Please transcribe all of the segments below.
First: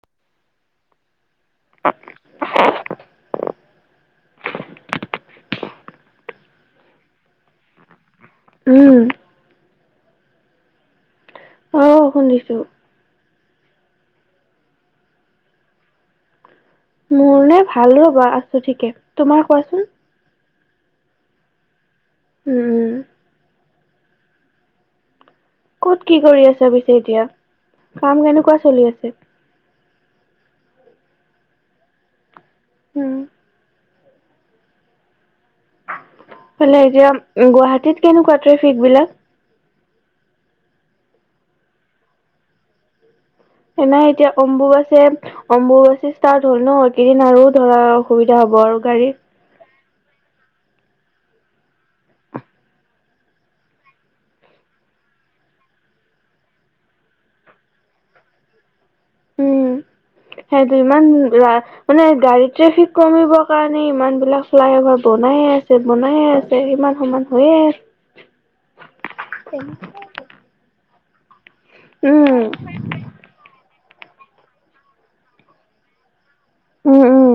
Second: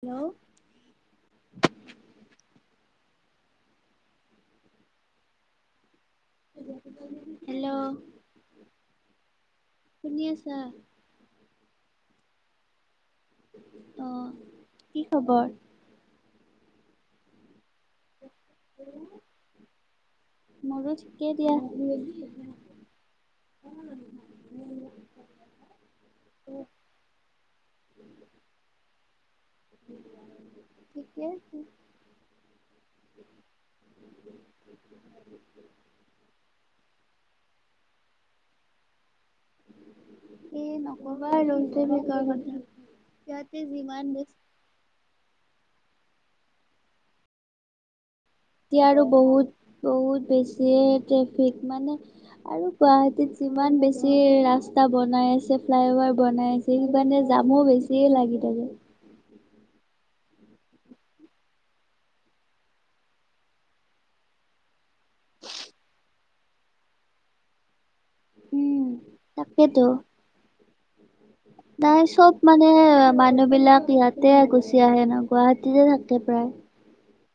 Hello hello উম সুনিয়ছা অ শুনিছো আহ কি খবৰ মোৰ নে ভাল ৰ'বা আছো ঠিকে তোমাৰ কোৱাচোন িকেইতিয়াা উম কত কি কৰি আছ পিছে এতিয়া কাম কেনেকুৱা চলি আছে ঠিকে আছে উম। [unintelligible] এতিয়া গুৱাহাটীত কেনেকুৱা ট্ৰেফিক বিলাক এ নকবা আৰু ট্ৰেফিকৰ কথা ইয়াতে সে নাই যিমান এতিয়া বেছি অম্বুবাছে অম্বুবাচী ষ্টাৰ্ট হল ন এইকেইদিন আৰু ধৰ সুবিধা হ'ব আৰু এতিয়া গাড়ী বহুত বহুত বেছিয়ে ট্ৰেফিক মানে আৰু গুৱাহাটীত যিমান বেছি ৰাস্ত টা বনাই আছে ফ্লাই অভাৰ বনাই আছে সেই কাৰণে জামো বেছিয়ে লাগি থাকে উম, [unintelligible] সেইটো ইমান মানে গাড়ী ট্ৰেফিক কমিব কাৰণে ইমান বিলাক ফ্লাই অভাৰ ব বনায়ে আছে বনায়ে আছে ইমান সমান হৈয়ে আছে উম তে তাকেতো নাই চব মানে মানুহ বিলাক ইয়াতে গুচি আহে ন গুৱাহাটীতে থাকে প্ৰায় উম উম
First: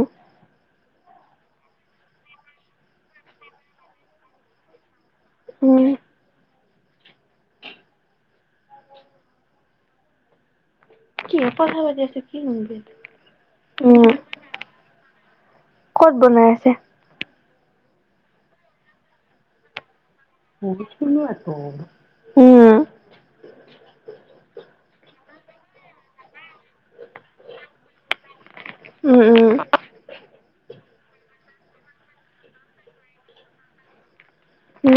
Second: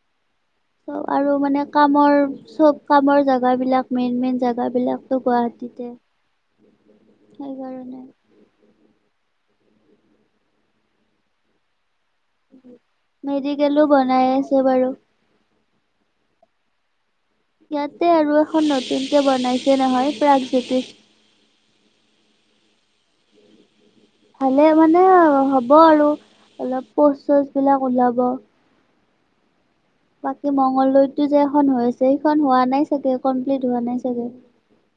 চব আৰু মানে কামৰ চব কামৰ জাগা বিলাক মেইন মেইন জাগাবিলাক উম। গুৱাহাটীতে সেইকাৰণে [unintelligible] কিয়পা কথা পাতি আছিল মেডিকেলো বনাই আছে বাৰু ক'ত বনাই আছে ইয়াতে আৰু এখন নতুন কে বনাইছে নহয় অ', ত প্ৰাগজ্যোতিষ। শুনিয়ে আছ উম। ভালে মানে হ'ব আৰু অলপ পোষ্ট চোস্ট বিলাক ওলাব। উম, উম। বাকী মংগলদৈতো যে এখন হৈছে সেইখন হোৱা নাই চাগে কমপ্লিট হোৱা নাই চাগে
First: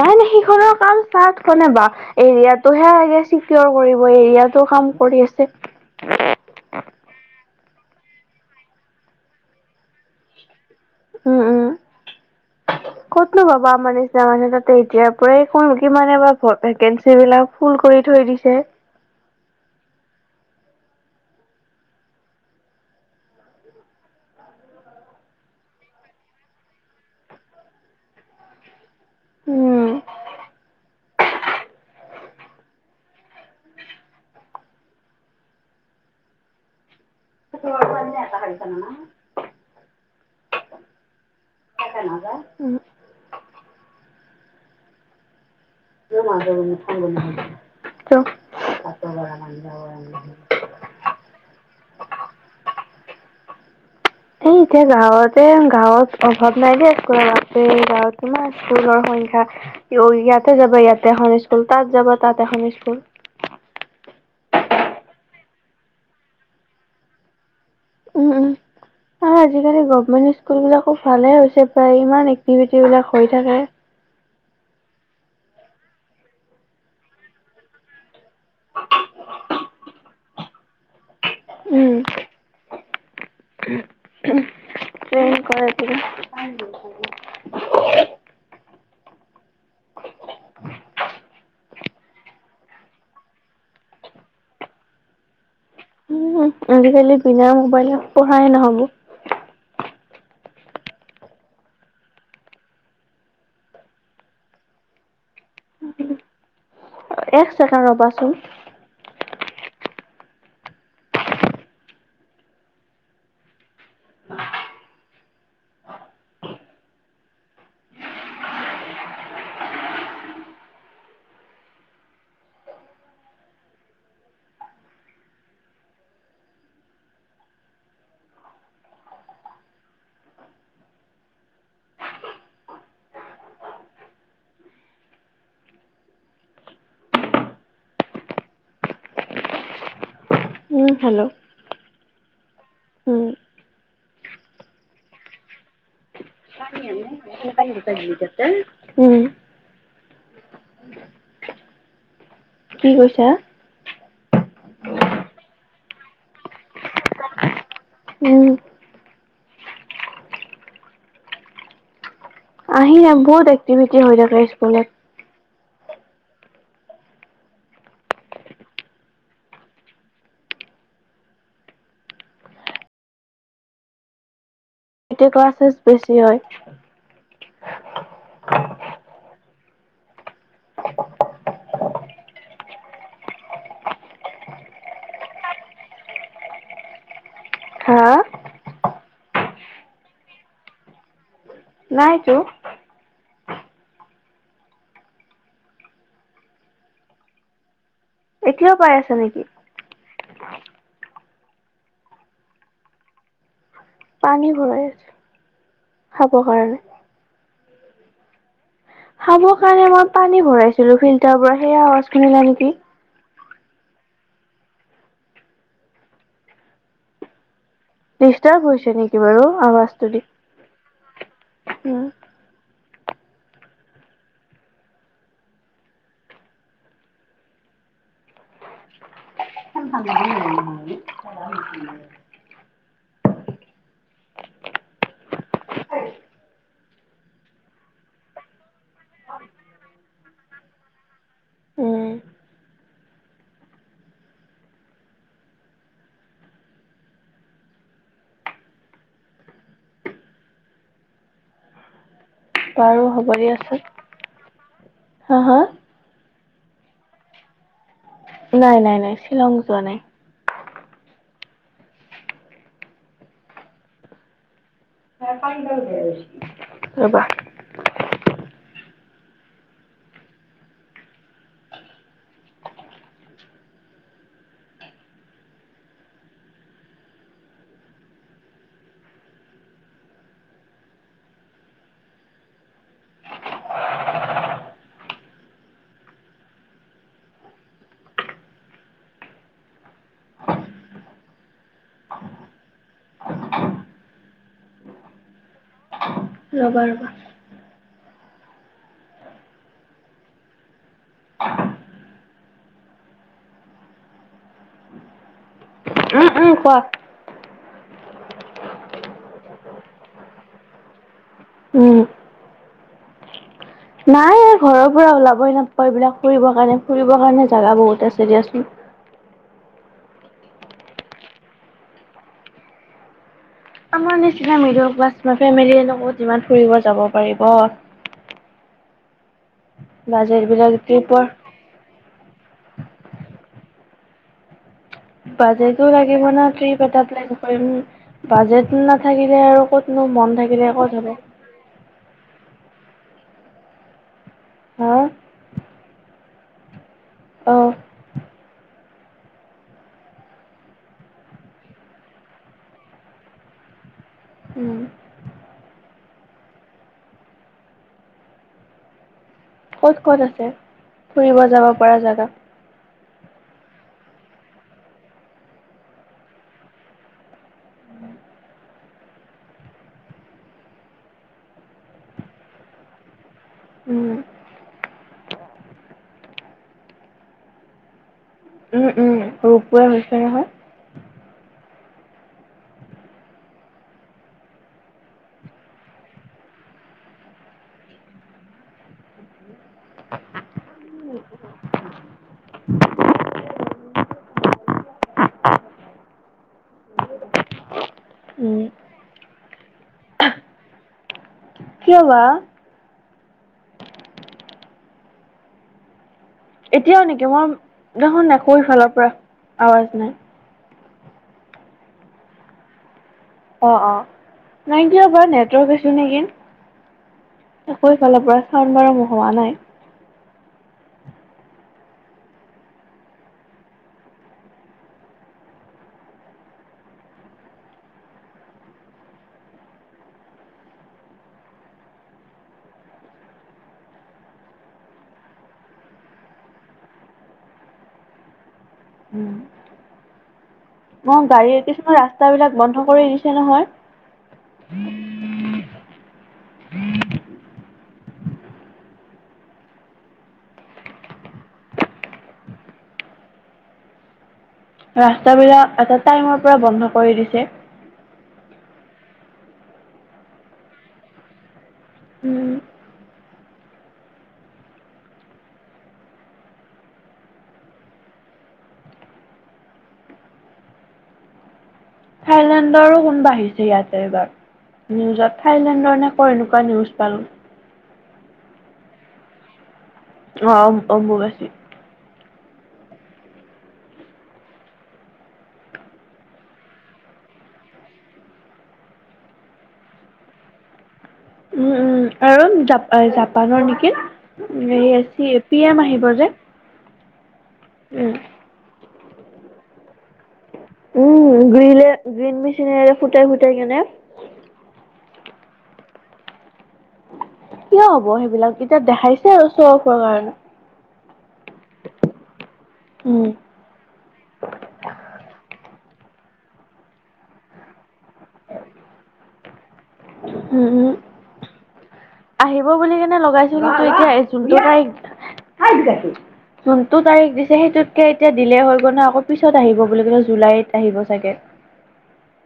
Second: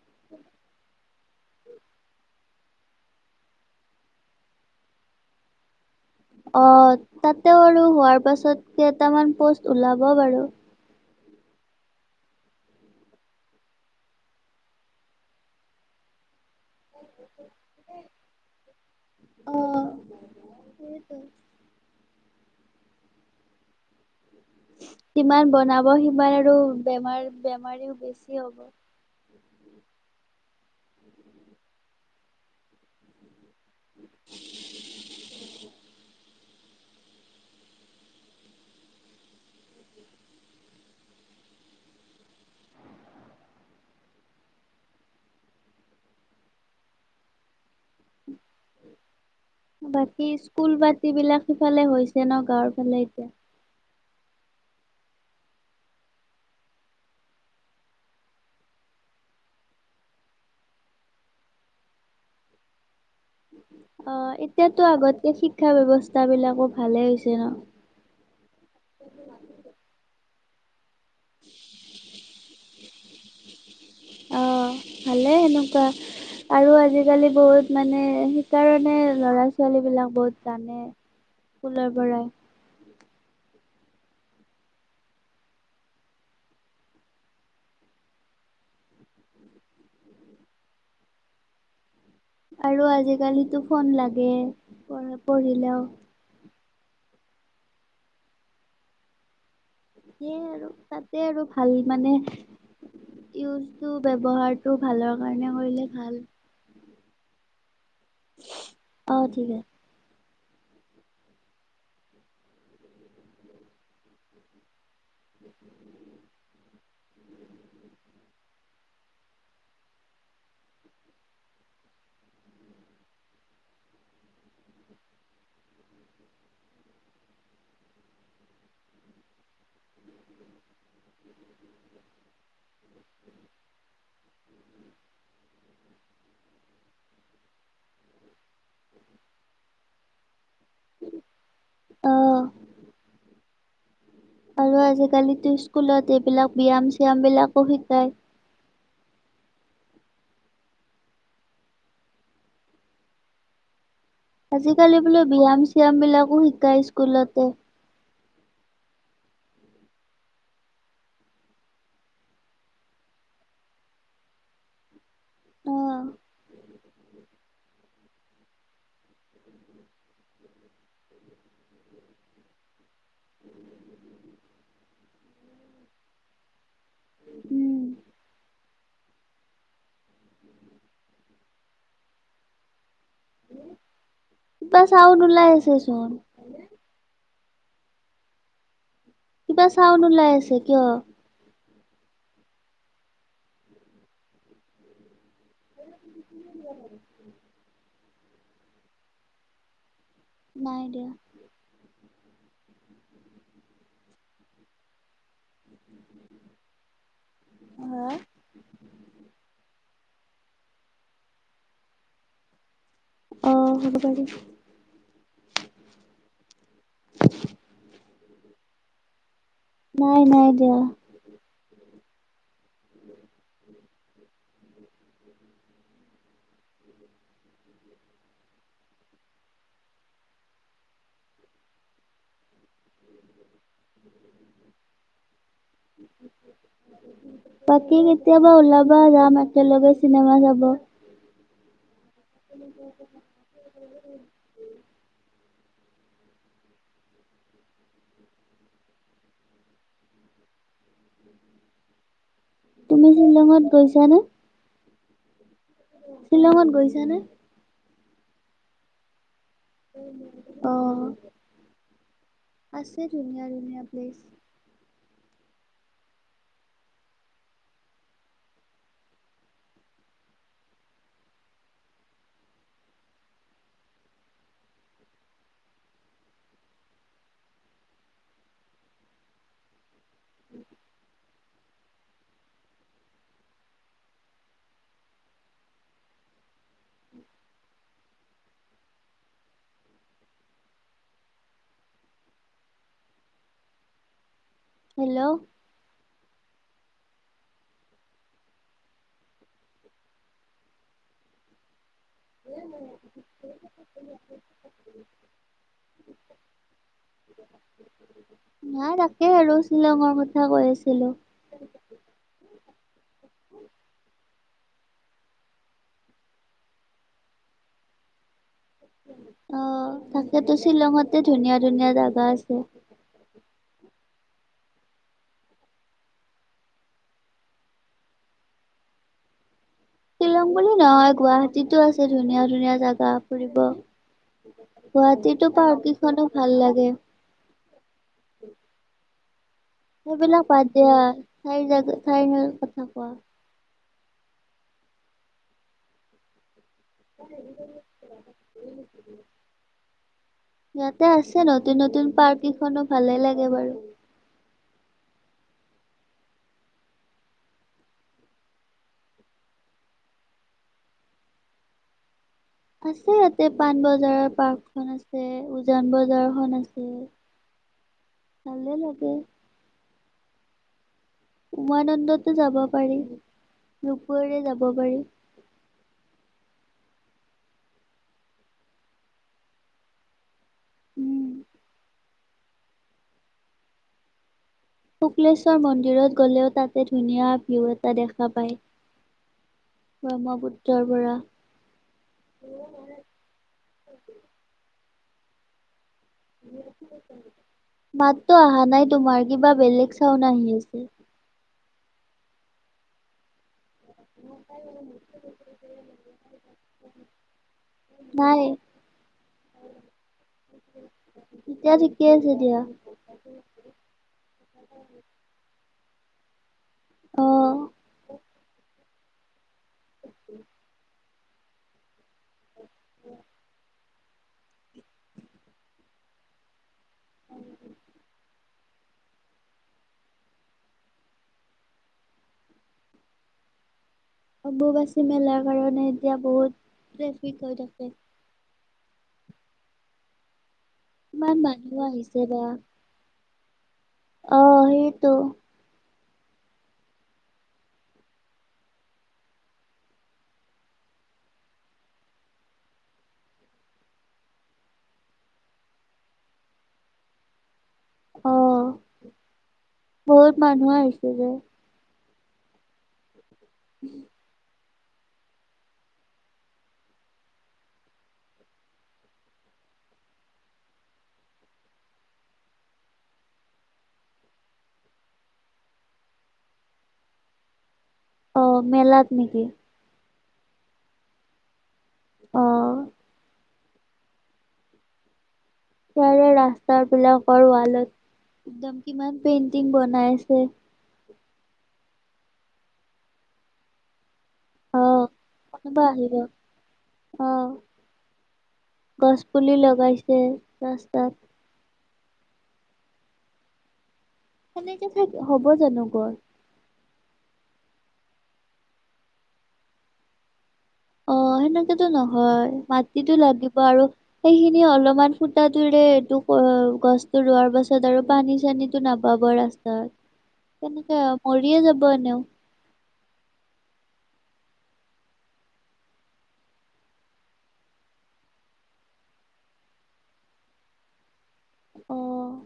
নাই, নাই সিখনৰ কাম তাত, কনে বা এৰিয়াটোহে চিকিয়ৰ কৰিব এৰিয়াটো কাম কৰি আছে অ', তাতেও আৰু হোৱাৰ পাছত কেইটামান পোষ্ট ওলাব বাৰু। উম, উম। ক'তনো পাবা আমাৰ নিচিনা মানুহে তাতে এতিয়াৰ পৰা ক কি মানে বা ভেকেঞ্চি বিলাক ফুল কৰি থৈ দিছে। সেইটোৱেই। ইমান বনাব সিমান আৰু বেমাৰ বেমাৰীও বেছি হ'ব। উম [unintelligible] [unintelligible] ত নাই [unintelligible] [unintelligible] তেও [unintelligible] বাকী স্কুল বাতি বিলাক সিফালে হৈছে ন গাঁৱৰ ফালে এতিয়া। এই এতিয়া গাঁৱতে গাঁৱত অভাৱ নাই দিয়া স্কুলৰ গাঁৱত কিমান স্কুল হল। সংখ্যা ইয়াতে যাবা ইয়াতে এখন স্কুল তাত যাবা তাত এখন স্কুল। অ', এতিয়াতো আগতকে শিক্ষা ব্যৱস্থা বিলাকো ভালে হৈছে ন। উম উম [unintelligible] আৰু আজিকালি গভমেন্ট স্কুল বিলাকো ভালে হৈছে প্ৰায় ইমান এক্টিভিটি বিলাক হৈ থাকে। অ', ভালে এনকাৱা। আৰু আজিকালি বহুত মানে সেইকাৰণে লৰা ছোৱালী বিলাক বহুত জানে। উম, ফুলৰ বৰাই। [unintelligible] [unintelligible] আৰু আজিকালিতো ফোন লাগে পঢ়িলেও উ আজিকালি বিনা মোবাইলত পঢ়াই নহব। সেইয়ে আৰু তাতে আৰু ভাল মানে ইজ ব্যৱহাৰোটো ভালৰ কাৰণে কৰিলে ভাল এক ছেকেণ্ড ৰবা চোন। অ' ঠিক আ উ [unintelligible] [inaudible] [unintelligible] [inaudible] হেল্ল', আহ। উম, আৰু আজিকালিটো স্কুলত এইবিলাক ব্যয়াম চয়াম বিলাক প [unintelligible] কি কৈছা। আজিকালি বোলো ব্যয়াম চিয়াম বিলাকো শিকায় স্কুলতে। উম। আহি বহুত একটিভিটি হৈ থাকে স্কুলত অ' [unintelligible] [unintelligible] এট কোৱাাছেছ বেছি হয় উম বছ আ আহন ওলাইছেছোন হা কিবা চাউন ওলাই আছে কিয় নাইতো এি কি ব এতিয়াও পাই আছে নেকি নাই দিয় পানী ভৰাই আছে খাব কাৰণে আহা খাব কাৰণে মই পানী ভৰাইছিলো ফিল্টাৰৰ পৰা সেইয়া আৱাজ খনিলা নেকি আহ হ'ব পাৰি নিষ্টাৰ হৈছে নেকি বাৰু আৱাজটো দি নাই নাই দিয়া উম উ উ বাকী কেতিয়াবা ওলাবা যাম একেলগে চিনেমা চাব উম [unintelligible] বাৰু তুমি হ'ব দিয় শ্বিলঙত আচ গৈছানে? হা হা শ্বিলঙত গৈছানে নাই নাই নাই শ্বিলং যোৱা নাই অ আছে ধুনীয়া ধুনীয়া প্লেছ ৰবা উম উম হেল্ল' ৰবা ৰবা এ ন উম উম কোৱা নাই তাকে আৰু শ্বিলঙৰ কথা কৈ আছিলো উম উ নাই ঘৰৰ পৰা ওলাবই নাপাওঁ এইবিলাক ফুৰিব কাৰণে। ফুৰিবৰ কাৰণে জেগা বহুত আছে দিয়াচোন। অ তাকেতো শ্বিলঙতে ধুনীয়া ধুনীয়া জেগা আছে। [inaudible] আমাৰ নিচিনা মিডিল ক্লাছ ফেমিলি ন বহুত যিমান ফুৰিব যাব পাৰিব। বাজেট শ্বিলং বুলি বিলাক নহয় ট্ৰিপৰ গুৱাহাটীতো আছে ধুনীয়া ধুনীয়া জেগা ফুৰিব গুৱাহাটীতো পাৰ্ক বাজেটো লাগিব কেইখনো ন ভাল ট্ৰিপ লাগে এটা প্লেন কৰিম বাজেট নাথাকিলে আৰু ক'তনো মন সেইবিলাক থাকিলে ক'ত দিয়া হ'ব চাৰি জ চাৰি ন কথা কোৱা হ অঁ উ ইয়াতে আছে নতুন নতুন পাৰ্ক কিখনো ভালে লাগে বাৰু উম ক'ত ক'ত আছে ফুৰিব যাব পৰা জেগা আছে ইয়াতে পাণবজাৰৰ পাৰ্কখনন আছে, উজান বজাৰখনন আছে ভাৱে লাগে উমানন্দতো যাব পাৰি, উম, ৰোপ ওৱেৰে যাব পাৰি। [inaudible] ৰূপ ৱেই হৈছে নহয়। উম। শুক্লেশ্বৰ মন্দিৰত গ'লেও তাতে ধুনীয়া ভিউ এটা দেখা পায়। ব্ৰহ্মপুত্ৰৰ পৰা। [unintelligible] [unintelligible] মাততো উম। অহা নাই তোমাৰ কিবা বেলেগ চাউন আহি আছে। কিয় বা? [unintelligible] এতিয়াও নেকি মই দেখোন নাই [unintelligible] ইফালৰ পৰা আৱাজ নাই। তেতিয়া ঠিকে আছে দিয়া। অ' অ' নাই কিয় বাৰ নেটৱৰ্ক ইছোঁ নেকি। অ'। আকৌ এইফালৰ পৰা চাণ বাৰু হোৱা নাই। অ উ। অম্বুবাচী মেলাৰ কাৰণে এতিয়া বহুত ট্ৰেফিক হৈ থাকে। অ' ইমান গাড়ী মানুহ কিছুমান ৰাস্তা বিলাক বন্ধ কৰি দিছে নহয়। আহ সেইটো ৰাস্তা বিলাক এটা টাইমৰ পৰা বন্ধ কৰি দিছে। আহ বহুত মানুহ আহিছে যে। উম, উম থাইলেণ্ডৰো কোন বাঢ়িছে ইয়াতে এইবাৰ। নিউজত থাইলেণ্ডৰ নে কৰ এনেকুৱা নিউজ পালোঁ। অ' মেলাত নেকি? অ' অম্বুবছী। অহ। সাৰে ৰাস্তা বিলাকৰ ওৱালত দম কিমানমান পেইণ্টিং বনাইছে? উম, উম আৰু জাপানৰ নেকি? এ অঁ চি এ পি এম আহিব যে। অ' উম গছ পুলি লগাইছে। ৰাস্তাত উম গ্ৰীলে গ্ৰীণ মেচিনেৰে ফুটাই ফুটাই কেনে সেনেকে থাক হ'ব জানো গৰ কিয় হ'ব সেইবিলাক এতিয়া দেখাইছে আৰু চৰফৰ মান। অ' সনেকো নহয় মাটিতো উম লাগিব আৰু সেইখিনি অলমান ফুটাটোৰে গছতো ৰোৱাৰ পাছত আৰু পানী চানী নাপাব ৰাস্তাত। উম উম তেনেকে মৰিয়ে যাব এনেও। লগাইছ ন তই এতিয়া জটোই [unintelligible] যোনটো তাৰিখ দিছে সেইটোতকে এতিয়া দিলে হৈ গ'ল ন আকৌ পিছত আহিব বুলি ক'লে জুলাইত আহিব চাগে। অ'।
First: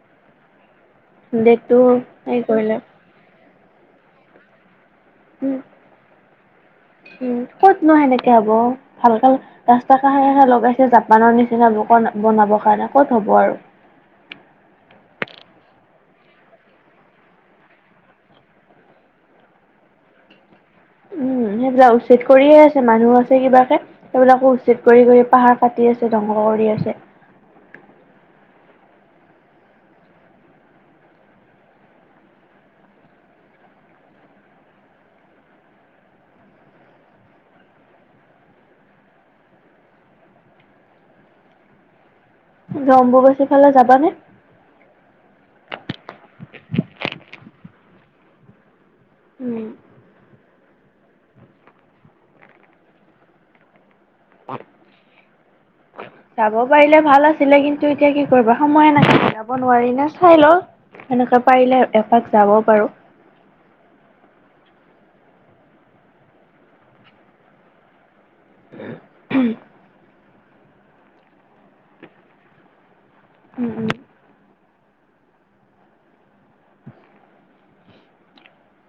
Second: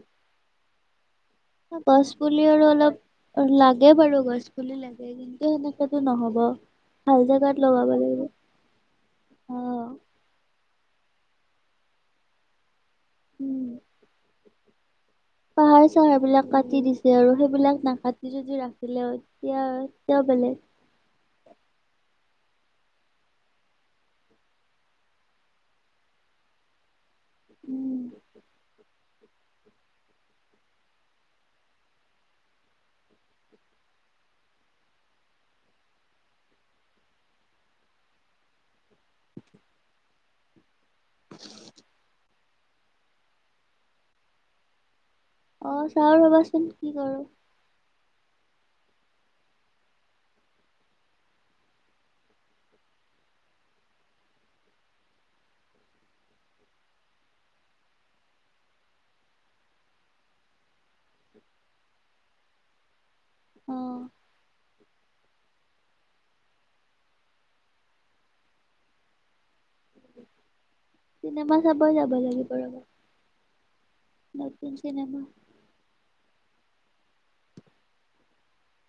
ডেটটো গছ হেৰি পুলি আৰু কৰিলে অলপ লাগে বাৰু গছ পুলি লাগে। কিন্তু উম সেনেকো নহব। ভাল উম জেগাত ক'ত লগাব নো লাগিব সেনেকে হব ভালকাল অ ৰাস্তা কাষে কাষে লগাই জাপানৰ নিচিনাবোৰ বনাবৰ কাৰণে ক'ত হ'ব আৰু। প চাৰ হেইবিলক কাটি দিছে আৰু সেইবিলাক নাকাটি যদি ৰাখিলে এতিয়াতি বেলেগ উম সেইবিলাক উচিত কৰিয়ে আছে মানুহ আছে কিবাকে সেইবিলাকো উচিত কৰি কৰি পাহাৰ পাতি আছে ধ কৰি আছে। উম। ৰম্বুগাছিফালে যাবানে অ চাও ৰবাচোন কি কৰো উম আৰু অ যাব পাৰিলে ভাল আছিলে কিন্তু এতিয়া কি কৰিবা সময়ে নাথে যাব নোৱাৰি নে চাই ল সেনেকে পাৰিলে এপাক যাবও পাৰোঁ অম উ চিনেমা চাব যাব লাগে কৰ'ৰবাত উম উম আম চনেমা